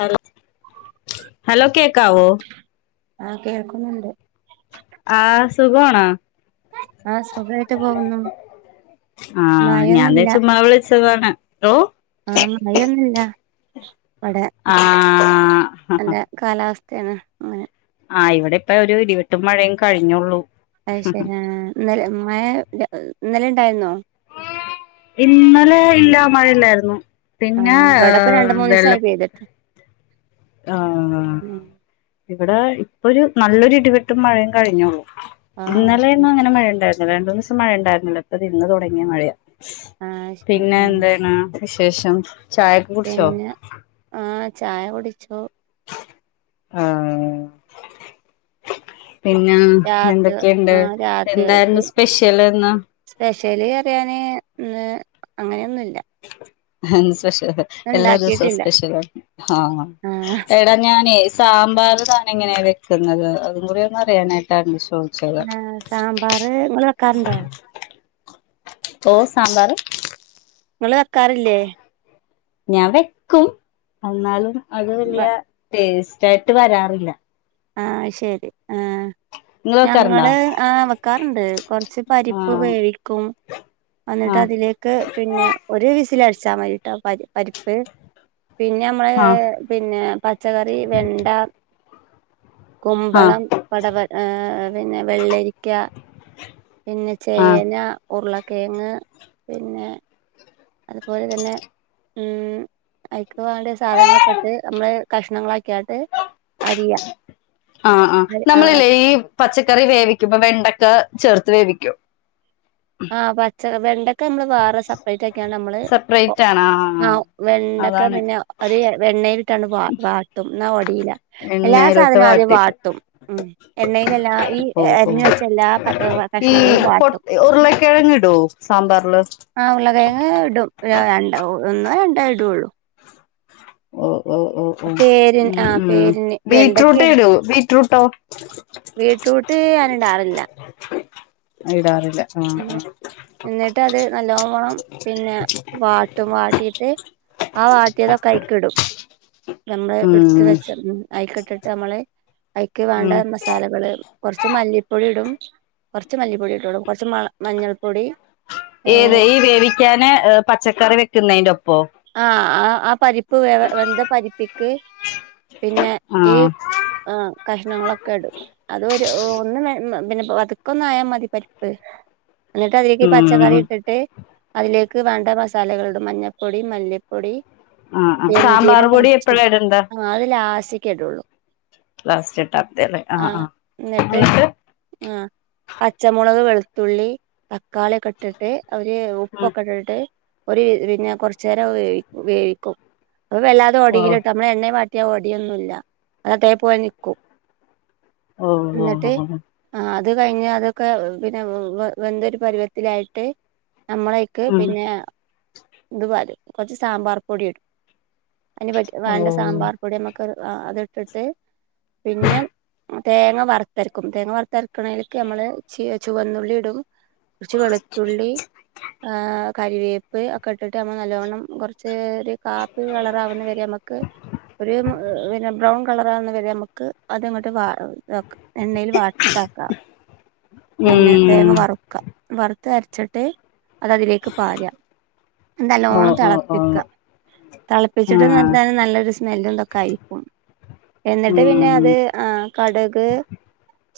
Hello hello കേക്കാവോ ആഹ് കേൾക്കുന്നുണ്ട് ആഹ് സുഖണൊ ആഹ് സുഖായിട്ട് പോവുന്നു ആഹ് ഞാൻന്തെ ചുമ്മ വിളിച്ചതാണ് ന്തോ ആഹ് മയ്യൊന്നുല്ല നല്ല ആഹ് കാലാവസ്ഥയാണ് അങ്ങനെ ആഹ ഇവിടെ ഇപ്പൊ ഒരു ഇടിവെട്ടും മഴയും കഴിഞ്ഞുള്ളൂ അത്ശരി ആഹ ഇന്നലെ മഴ ഇന്നലെ ണ്ടായിരുന്നോ ഇന്നലെ ഇല്ല മഴയില്ലായിരുന്നു പിന്നെ ആഹ് ഇവിടെപ്പ രണ്ട് മൂന്ന് വെള്ളം ദിവസായി പെയ്തിട്ട് ആഹ ഉം ഇവിടെ ഇപ്പൊരു നല്ലൊരു ഇടിവെട്ടും മഴയും കഴിഞ്ഞുള്ളൂ ആഹ് ഓക്കെ ഇന്നലെന്നും അങ്ങനെ മഴയുണ്ടായിരുന്നില്ല രണ്ടുമൂന്നീസം മഴ ണ്ടായിരുന്നില്ല ഇപ്പതേ ഇന്ന് തുടങ്ങിയ മഴയാ. ആഹ് ശരി പിന്നെ ആഹ് എന്തണ് വിശേഷം? പിന്നെ ആഹ് ചായ കുടിച്ചു. ആഹ് പിന്നെ രാത്രി എന്തൊക്കെയിണ്ട് ആഹ് രാത്രികക്ക് എന്തായിരുന്നു സ്പെഷ്യൽ ന്ന്? സ്പെഷ്യല് പറ്യാന് ഇന്ന് അങ്ങനെയൊന്നുല്ല ഹൻസ്പെഷ്യൽ ഇന്ന് എല്ലാ ദിവസവും ഇണ്ടാക്കിട്ടില്ല സ്പെഷലാണ് ആഹ് ആഹ് എടാ ഞാനേ സാമ്പാർ താനെങ്ങനെയാ വെക്ക്ന്നത് അതും കൂടി ഒന്ന് അറിയാനായിട്ടായിരുന്നു ചോയ്ച്ച ആഹ് സാമ്പാർ ഇങ്ങൾ വെക്കാറുണ്ടോ? ഓഹ് സാമ്പാർ ഇങ്ങള് വെക്കാറില്ലേ? ഞാൻ വെക്കും അന്നാലും അത് വലിയ ടേസ്റ്റ് ആയിട്ട് വരാറില്ല. ആഹ് ശരി ആഹ് നിങ്ങൾ വെക്കാറുണ്ടോ ഞങ്ങള് ആഹ് വെക്കാറുണ്ട് കൊറച്ച് പരിപ്പ് ആഹ് വേവിക്കും അന്നിട്ട് ആഹ് അതിലേ ക്ക് പിന്നെ ഒരു വിസിലടിച്ചാ മതിട്ടോ പരി പരിപ്പ് പിന്നെമ്മള് ആഹ് ഹ് പിന്നെ പച്ചക്കറി വെണ്ട ആഹ് കുമ്പളം പടവ ഏഹ് പിന്നെ വെള്ളരിക്ക പിന്നെ ആഹ് ചേന ഉരുളക്കേങ്ങ് പിന്നെ അതുപോലെ തന്നെ ഉം അയിക്ക് വാണ്ട്യ സാധനങ്ങളൊക്കെ ഇട്ട് നമ്മള് കഷ്ണങ്ങളാക്ക്യാട്ട് അരിയാ. ആഹ് ആഹ്. നമ്മളില്ലേ ഈ പച്ചക്കറി വേവിക്കുമ്പോ വെണ്ടക്ക ചേർത്ത് വേവിക്കോ? ആഹ് പച്ചക് വെണ്ടക് ക്ക നമ്മള് വേറെ സെപ്പറേറ്റ് ആക്കിയാണ്ട് നമ്മള് ഒ സെപ്പറേറ്റ് ആണ് ആ ആഹ് വെണ്ടക്ക അതാണ് പിന്നെ ഒര് എണ്ണയിലിട്ടാണ്ട് വാ വാട്ടും ഇന്നാ ഒടീല്ല. എല്ലാ എണ്ണയിലിട്ട് സാധനും ആദ്യം വാട്ടിട്ട് വാട്ടും ഉം. എണ്ണയിലെല്ലാ ഈ ഓ അരിഞ്ഞ് വെച്ച എല്ലാ കഷ്ണങ്ങളും വാ പൊട്ട് ഉരുളക്കിഴങ്ങിടോ സാമ്പാർല്? ആഹ് ഉരുളകിഴങ്ങ് ഇടും ര രണ്ടോ ഒന്നോ രണ്ടോ ഇടൊള്ളൂ. ഓഹ് ഓഹ് ഓഹ് ഓഹ് പേരിന് ആ ഉം ഉം പേരിന് ബീറ്റ്റൂട്ട് വെണ്ടക്ക ഇടോ, ബീറ്റ്റൂട്ടോ? ബീറ്റ്റൂട്ട് ഞാന് ഇടാറില്ല ഇടാറില്ല ആഹ് ആഹ് എന്നിട്ടത് നല്ലോണം പിന്നെ വാട്ടും. വാട്ടീട്ട് ആ വാട്ട്യതൊക്കൈക്കിടും. നമ്മള് ഉം ഇട്ത്ത് വെച്ച ഉം ഐക് ഇട്ടിട്ട് നമ്മള് അയ്ക്ക് വേണ്ട ഉം മസ് സാലകള് കൊർച്ച് മല്ലിപ്പൊടി ടും. ച്ച് മല്ലിപ്പൊടി ഇടൊള്ളൂ കൊർച്ച് മൾ മഞ്ഞൾപ്പൊടി ഏത് ഏഹ് ഈ വേവിക്കാന് പച്ചക്കറി വെക്കുന്നയ്ൻ്റൊപ്പോ? ആഹ് ആ ആ പരിപ്പ് വേവ വെന്ത പരിപ്പിക്ക് പിന്നെ ആ ഈ ആഹ് കഷ്ണങ്ങളൊക്കെടും അത് ഒര് ഒന്ന് വെ പിന്നെ വ പത് ക്കൊന്നായാ മതി പരിപ്പ്, എന്നിട്ട് അതിലേക്ക് ഉം പച്ചക്കറി ഇട്ടിട്ട് അതിലേക്ക് വേണ്ട മസാലകൾ ഇടും മഞ്ഞപ്പൊടി മല്ലിപ്പൊടി ആഹ് ആഹ്. സാമ്പാർ പൊടി എപ്പഴാ ഇടണ്ടെ? ആ അഹ് ലാസ്റ്റിക്കെ ഇടൊള്ളു. ലാസ്റ്റ് ഇട്ടാ മതി അല്ലേ ആഹ് ആഹ് എന്നിട്ട് ആഹ് പച്ചമൊളക് വെളുത്തുള്ളി തക്കാളി ഒക്കെ ഇട്ട് അവര് ഉം ഉപ്പൊക്കെ ഇട്ടിട്ട് ഒര് പിന്നെ കൊർചേരം വേവി വേവിക്കും. അപ്പൊ വല്ലാതെ ഓ ഒടീയിലട്ടൊ നമ്മ എണ്ണേ മാറ്റിയാ ഒടിയൊന്നുംല്ല അത് അതേ പോലെ നിക്കും. ഓ ന്ന്ട്ട് ഓ ആഹ് അത് കഴിഞ്ഞ് അതൊക്കെ പിന്നെ വേ വെന്തൊരു പരുവത്തിലായിട്ട് നമ്മളെയ് ക്ക് ഉം പിന്നെ ഇതുപല കൊർച്ച് സാമ്പാർ പൊടി ഇടും അതിന് പറ്റി ഓ വേണ്ട സാമ്പാർ പൊടി നമ്മക്ക് അത് ആഹ് അത് ഇട്ടിട്ട് പിന്നെ തേങ്ങ വറ രക്കും തേങ്ങ വറുത്തര്ക്കണേൽക്ക് ഞമ്മള് ച്ച് ചുവന്നുള്ളി ഇടും. ച്ച് വെളുത്തുള്ളി ആഹ് കറിവേപ്പ് ഇട്ടിട്ട് നമ്മൾ നല്ലവണ്ണം കൊർച്ച് ഒരു കാപ്പി കളർ ആവുന്ന വരെ നമ്മക്ക് ഒരു പിന്നെ ബ്രൗൺ കളർ ആവുന്ന വരെ നമ്മക്ക് അത് അങ്ങോട്ട് വാ ഇതാക്ക് എണ്ണയിൽ വ താക്കാ പിന്നെ ഉം തേങ്ങ വറു വർത്ത് അരച്ചിട്ട് അത് അതിലേക്ക് പാര്ആ. ഓ ന്നല്ലോണം ഓ ഓ തെളപ്പിക്കാ തെളപ്പിച്ചിട്ട് ആഹ് നല്ലൊരു സ്മെല്ലന്തൊക്കെ ആയിരിക്കും എന്നിട്ട് പിന്നെ ഉം അത് ആഹ് കടുക്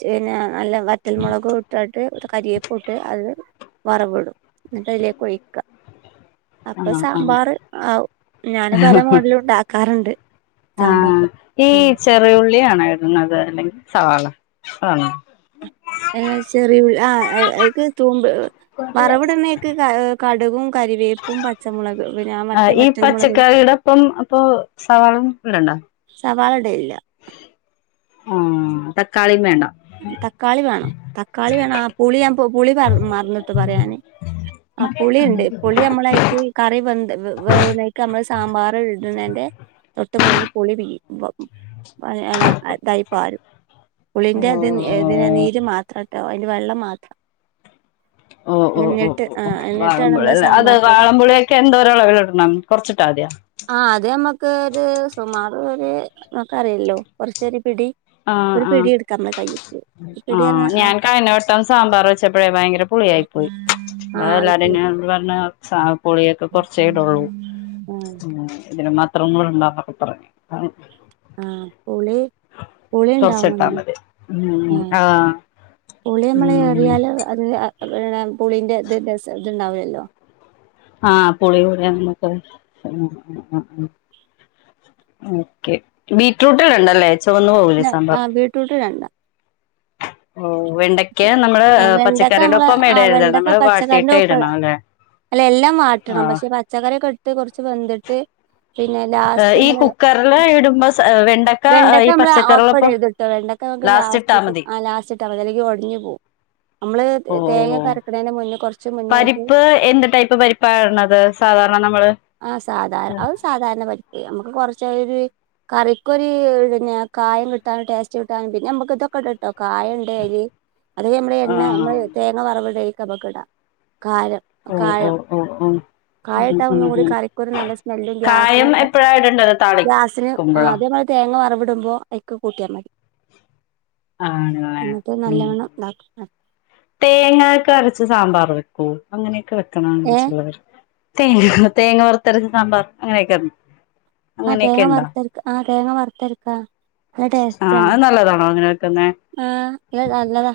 പിന്നെ നല്ല വറ്റൽമൊളകും ഇട്ടാട്ട് കരിയെപ്പു ഇട്ട് അത് വറവ്ടും എന്നിട്ട് അയിലേക്ക് ഒഴിക്ക. അപ്പൊ ആഹ് ആഹ് സാമ്പാറ് ആവും ഞാന് പല മോഡലും ഉണ്ടാക്കാറ്ണ്ട്. ആഹ് ഈ ചെറിയുള്ളിയാണ് ഇടുന്നത് അല്ലെങ്കി സവാള ഏ ചെറിയു ആഹ് അയ്ക്ക് തുമ്പ് വറവ്ട്നീക്ക് ആ കട്കും കരിവേപ്പും പച്ചമുളക് പിന്നെ ആ ആഹ് മറ്റേ ഈ വറ്റൽമൊളക് ഇടും. പച്ചക്കറിയുടെ ഒപ്പം അപ്പൊ സവാള ഇടണ്ടോ സവാള ഇടലില്ല. ആഹ് തക്കാളീം വേണ്ട. തക്കാളീം വേണം തക്കാളി വേണം ആ പുളി ഞാൻ പുളി പറ മറന്നിട്ട് പറയാന്. ആ പുളിയിണ്ട് പുളി നമ്മളൈക്ക് കറി വെന്ത് വേ വേവ്നെയ്ക്ക് നമ്മള് സാമ്പാറ് ഇട്നേൻന്റെ തൊട്ട് മഞ്ഞ് പുളി പീയും അല്ല അതായി പാരും ഓ പുളിന്റെ ഏ തിന് നീര് മാത്രം തട്ടോ അയ്ന്റെ വെള്ളം മാത്രം ഓ ഓ ഓ എന്നിട്ട് ആ ഓ. എന്നിട്ടാണ് നമ്മള് വാളംപുളില്ല അത് സാമ്പാർ പൊടി വാളബുളീക്ക് എന്തോരളവില് ഇടണം കൊർച്ചിട്ടാ മതിയൊ? ആഹ് അത് ഞമ്മക്ക് ഒരു സുമാറ് ഒര് ക്കറിയല്ലോ കൊർച്ചൊ ഒരു പിടി ആഹ് ഒരു ആഹ് പിടിയെടുക്ക്‌ മ്മള കൈയ്യും. ആഹ് ഞാൻ കഴിഞ്ഞവട്ടം സാമ്പാറ് വെച്ചപ്പോഴേ ഭയങ്കര പുളിയായി പോയി. ആ അത് എല്ലാരും ശരി ഞാൻ പർഞ് പുളിയൊക്കെ കൊർച്ചേ ഇടള്ളൂ. ആ ഉം ഇതിന് മാത്രം ഒന്നും ഇടണ്ട [unintelligible] [unintelligible] ആ പുളി പുളി കൊർച് ഇട്ടാ ഉണ്ടാവുന്നുണ്ട് മതി ഉം ആഹ്. പുളിയമ്മളെ ഉം അറിയാലൊ അത് അത് പുളിന്റെ ത് രസാ ഇത് ണ്ടാവില്ലല്ലോ. ആഹ് പുളി കൂടിയാ നമ്മക്ക അത് ഓക്കെ ബീറ്റ്റൂട്ട് ഇടണ്ടല്ലേ ചുവന്നു പോകൂലെ സമ്പാർ. ബീറ്റ്റൂട്ട് ഇടണ്ട. ഓ വെണ്ടയ്ക്ക് നമ്മള് ആഹ് വെണ്ടക്ക പച്ചക്കറിയുടെ നമ്മളെ ഒപ്പം ആഹ് ഇടരുത് വെണ്ടക്ക നമ്മള് പച്ചക്കറിൻന്റെ വാട്ടിയിട്ടേ ഒപ്പ ഇടണം അല്ലെ അല്ലേ എല്ലാം വാട്ടണം ആഹ് പക്ഷെ പച്ചക്കറിയൊക്കെ ഇട്ട് കൊർച്ച് വെന്ത്‌ട്ട് പിന്നെ ലാസ്റ്റ് ഈ ഞമ്മള് കുക്കറില് ഇടുമ്പോ വെണ്ടക്ക ഈ ഞമ്മള് ഒപ്പ പച്ചക്കറികളൊപ്പം ഇടരുത് വെണ്ടക്ക നമ്മുക്ക് ഇട്ടാ ലാസ്റ്റ് മതി ലാസ്റ്റ് ഇട്ടാ മതി അല്ലങ്കിൽ ഒട കുഞ്ഞു പോ നമ്മള് ഓ തേങ്ങ ഓ ഒക്കെ അരക്കുന്നതിന് മുന്നേ കൊറച്ച് മുന്നായിട്ട് പരിപ്പ് എന്ത് ടൈപ്പ് പരിപ്പാ ഇടണത് സാധാരണ നമ്മൾ ആ സാധാര അത് സാധാരണ പരിപ്പ് നമുക്ക് കുറച്ച ഒരു കറിക്കൊ ഒരു കായം കിട്ടാനും ടേസ്റ്റ് കിട്ടാനും പിന്നെ നമ്മക്ക് ഇതൊക്കെ ഇ ഇണ്ട്ട്ടോ കായംണ്ട് അയ്ല് അതൊെ നമ്മളെ എണ്ണ ആഹ് നമ്മള് തേങ്ങ വറവ്‌ട്‌ണീക്ക്ഞമ്മക്ക് ഇടാ. കാരം ഓ ഓ കായം ഓ ഓ ഉം കായട്ടാ ഉം ഒന്നുകൂടി ഉം കറിക്കൊരു നല്ല സ്മെല്ലും കായം ഗ്യാസിനൊക്കെ എപ്പഴാ ഇടണ്ടത് ഗ്യാസിന് താളിക്കുമ്പഴോ അതേ മാ തേങ്ങ വറവിടുമ്പോഐക്ക് കൂട്ടിയാ മതി ആണല്ലേ എന്നിട്ട് നല്ലവണ്ണം ഇതാക്ക തേങ്ങൊക്കെ വരച്ച് സാമ്പാർ വെക്ക അങ്ങനെയൊക്കെ ഏഹ് വെക്കണംച്ചിലർ - തേങ്ങ തേങ്ങ വറത്തെരച്ച സാമ്പാർ അങ്ങനെയൊക്കെരുന്നു ആഹ് തേങ്ങ വറുത്തര ആഹ തേങ്ങ വറുത്തെരക്കാ നല്ല ടേസ്റ്റ് ആഹ് ആണ്. അത് നല്ലതാണോ അങ്ങനെ വെക്കുന്നെ ആ് അ നല്ലതാ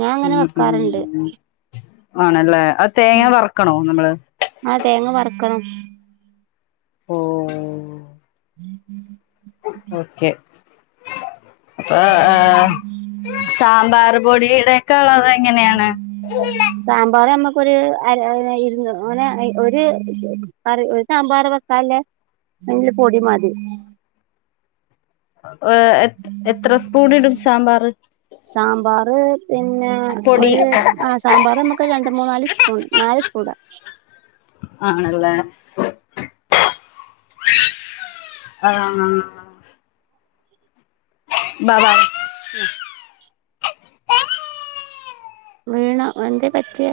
ഞാൻ അങ്ങനെ ഉം വെക്കാറുണ്ട് ഉം ആണല്ലേ ആ തേങ്ങ വറക്കണോ നമ്മള് ആ തേങ്ങ വറക്കണം ഓ ഉം ഉം ഓക്കെ അപ്പ സാമ്പാർ പൊടി ടെക്കെ അളവെ എങ്ങനെയാണ് സാമ്പാർ നമ്മക്കൊരു ഇരുന്ന് അങ്ങനെ ഒരു സാമ്പാർ ട്ടാലെഅയ്ന് പൊടി മതി - ഏ എ എത്ര സ്പൂൺ ഇടും സാമ്പാറ് സാമ്പാറ് പിന്നെ ആ പൊടി ഒരു ആ സാമ്പാർ നമക്ക് രണ്ട് മൂന്ന നാല് സ്പൂൺ നാല് സ്പൂൺ ഡാ ആണല്ലേ ആഹ ബബ [inaudible] വീണോഎന്തെ പറ്റിയെ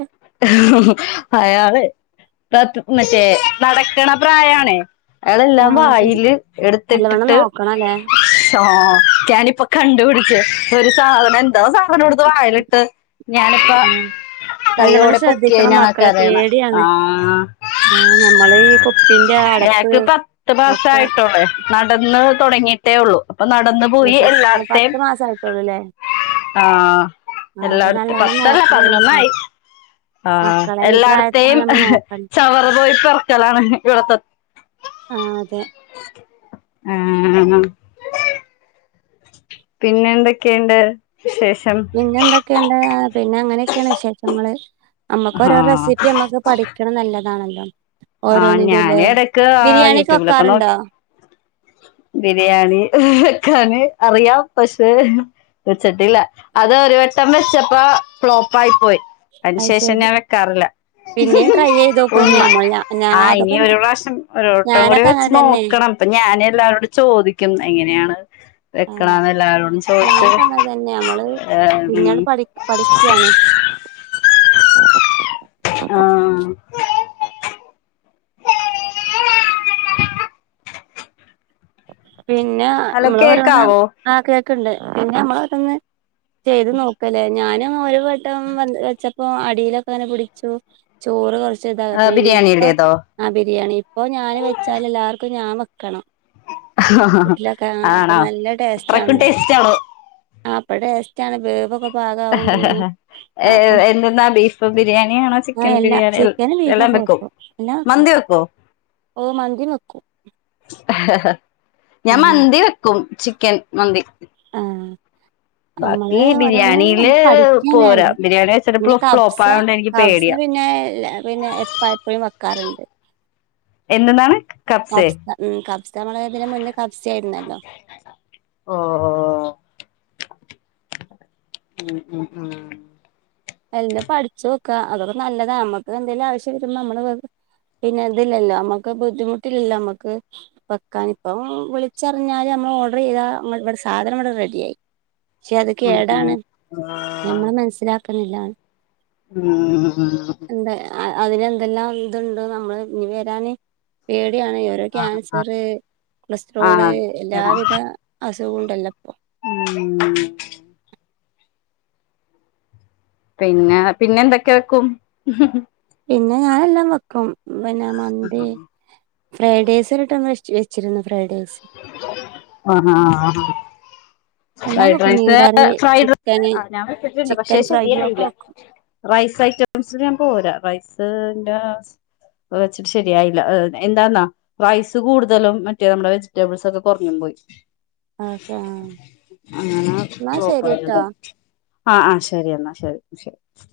അയാള് മറ്റേ നടക്കണ പ്രായണേ അയാളെല്ലാം ആഹ് ശരി വായില് നല്ലവണ്ണം എടുത്തിട്ടിട്ട് നോക്കണല്ലേ ആഹ ഞാനിപ്പൊ കണ്ടപിടിച് ഒരു സാധനം എന്തോസാധന എടുത്ത് വായലിട്ട് ഞാനിപ്പ നല്ലവണം കൈയോടെ ശ്രദ്ധിക്കണം പൊക്കിയതിനാണ് ആ മക്കളെ കരയണെ പേടിയാണ് ആഹ് ആ നമ്മള് ഈ കുപ്പിന്റെ അടപ്പ് ഞങ്ങക്ക് പത്ത് ഒക്കെ മാസായിട്ടുള്ളേ നടന്ന് തെടങ്ങിയിട്ടേ ഉള്ളു അപ്പൊ നടന്ന് അയ്ശരി പത്ത് മാസം ആയിട്ടോള്ളൂല്ലേ ആഹ എല്ലായിടത്തും നല്ലോണം പത്തല്ല നോക്കണം നമ്മള് പതിനൊന്ന സ- ആയി ആഹ മക്കളെ ഈ പ്രായത്തിലാണ് എല്ലായിടത്തെയും നമ്മൾ നോക്കണ്ട ചവറ് പോയി പെർക്കലാണ് ഇവിടത്തെ ആ അതെ ആഹ പിന്നെ എന്തൊക്കെയുണ്ട് വിശേ പിന്നെ എന്തൊക്കെയുണ്ട് പിന്നെ അങ്ങനെയൊക്കെയാണ് വിശേഷങ്ങള് നമ്മക്ക് ആ ഓരോ റെസിപ്പി നമ്മക്ക് പഠിക്ക ക്കണ നല്ലതാണല്ലോ ആഹ് ഓരോന്നിന്റെല്ലേ ഞാനെടക്ക് ആ ബിരിയാണിക്കെ യൂട്യൂബിലൊക്കെ വെക്കാറുണ്ടോ നോക്കി ബിരിയാണി വെക്കാന് അറിയാം പക്ഷെ വെച്ചിട്ടില്ല അത് ഒരു വട്ടം വെച്ചപ്പോ ഫ്ലോപ്പായി പോയി അയ്ന് അത് ശേഷം ശരി ഞാൻ വെക്കാറില്ല പിന്നെയും ട്രൈ ചെയ്ത് ഉ നോക്കന്നെ നമ്മൾ [unintelligible] ഞാ ആ ഇനി അതൊക്കെ ഒരു ഞ- പ്രാവശ്യം ഒരു വട്ടം കൂടി ഞാനൊക്കെ വെച്ച് അങ്ങനെ തന്നെ നോക്കണം അപ്പൊ ഞൻ എല്ലാവരോടും ചോദിക്കും എങ്ങനെയാണ് ആ വെക്കണന്ന് എല്ലാവരോടും ചോദിച്ച ഞാനൊക്കെ അങ്ങനെ തന്നെ നമ്മള് ഏഹ് പിന്നീട് ഉം പഠി പഠിക്കയാണ് ആഹ് പിന്നെ ഹലോ മ്മള് ഓരോന്ന് കേക്കാവോ ആഹ് കേക്ക്ണ്ട്. പിന്നെ നമ്മള് അതൊന്ന് ചെയ്ത് നോക്കല്ലേ? ഞാന് ഒരു വ ട്ടം വ വെച്ചപ്പോ അടിയിലൊക്കെ അങ്ങനെ പിടിച്ചു ചോറ് കുറച്ച് ഇതാപ്പ ഇപ്പ ബിരിയാണിയുടേതോ ആ ബിരിയാണി. ഇപ്പോ ഞാന് വെച്ചാല് എല്ലാവർക്കും ഞാൻ വെക്കണം. വീട്ടിലൊക്കെ ആ [unintelligible] അപ്പൊ ആണോ, നല്ല അത്രയ്ക്കും ടേസ്റ്റ് ആണോ? ആഹ് ഇപ്പ ടേസ്റ്റാണ്. വേവൊക്കെ പാകാവും ചെയ്യും അപ്പൊ ഏഹ് എന്തെന്നാ ബീഫ് ബിരിയാണിയാണോ ആ ചിക്കൻ എല്ലാ ബിരിയാണി എ ചിക്കന് എല്ലാം ബീഫൊക്കെ വെക്കും. മന്തി വെക്കുവോ? ഓഹ് മന്തിം വെക്കും. ഞാൻ ഉം മന്തി വെക്കും. ചിക്കൻ മന്തി. ആഹ് ബാക്കി നമ്മള് ഓരോന്ന് ബിരിയാണിയില് പോരാ പഠിക്കന്നേണ്ട്. ബിരിയാണി വെച്ചിട്ട് ഇപ്പോ പിന്നെ ഫ്ലോപ്പ് കബ്സ ആയോണ്ട് എനിക്ക് കബ്സ പേടിയാ പിന്നെ പിന്നെ എപ്പ എപ്പഴും വെക്കാറുണ്ട്. എന്തെന്നാണ്? കപ്സേ കബ്സ ഉം കബ്സ നമ്മള് ഇതിന് മുന്ന് കബ്സ ആയിരുന്നല്ലോ ഓഹോ ഉം ഉം ഉം എല്ലം പഠിച്ച് വെക്ക അതൊര് നല്ലതാ നമ്മക്ക് എന്തെലും ആവശ്യം വരുമ്പോ നമ്മള് പിന്നെ ഇതിലല്ലോ നമ്മക്ക് ബുദ്ധിമുട്ടില്ലല്ലോ നമ്മക്ക്. വെക്കാനിപ്പം വിളിച്ചറഞ്ഞാല് നമ്മൾ ഓർഡർ ചെയ്താ ഇവിടെ സാധനം ഇവിടെ റെഡിയായി. പക്ഷെ അത് ഉം ഉം കേടാണ്. ആഹ് നമ്മൾ മനസ്സിലാക്ക്ണില്ലാ ഉം ഉണ്ട്. അ അതിനെന്തെല്ലാം ഇതുണ്ട് നമ്മള് ഇനി വരാന് പേടിയാണ്. ക്യാൻസറ്, കൊളസ്ട്രോള് ആഹ് എല്ലാവിധ അസുഖവും ഉണ്ടല്ലോ പ്പോ ഉം പിന്നെ പിന്നെ എന്തൊക്കെ വെക്കും? പിന്നെ ഞാനെല്ലാം വെക്കും. പിന്നെ മന്തി ഫ്രൈഡ്റൈസ് ഒരട്ടം വെച്ച് വെച്ചിരുന്നു ഫ്രൈഡേയ്സ് ആഹ് എല്ലാം ഫ്രൈഡ് വെക്കും റൈസ് മീൻകറി ഫ്രൈഡ് റൈസ് ചിക്കന് ആ ഞാൻ വെച്ചിട്ടുണ്ട്. പക്ഷേ ചിക്കൻ ഫ്രൈ ഒക്കെ ശരിയായില്ല വെക്കും റൈസ് ഐറ്റംസ്‌ല് ഞാൻ പോരാ റൈസ്ൻ്റെ വെച്ചിട്ട് ശരിയായില്ല. എന്താന്നോ റൈസ് കൂടുതലും മറ്റേ നമ്മടെ ചി റ്റബിൾസ് ഒക്കെ കുറഞ്ഞും പോയി. അതൊക്കെ ആ അങ്ങനെ എന്നാ ശരിട്ടോ പ്ലോപ്പായത്. ആഹ് ആഹ് ശരി എന്നാ ശരി ശരി ശരി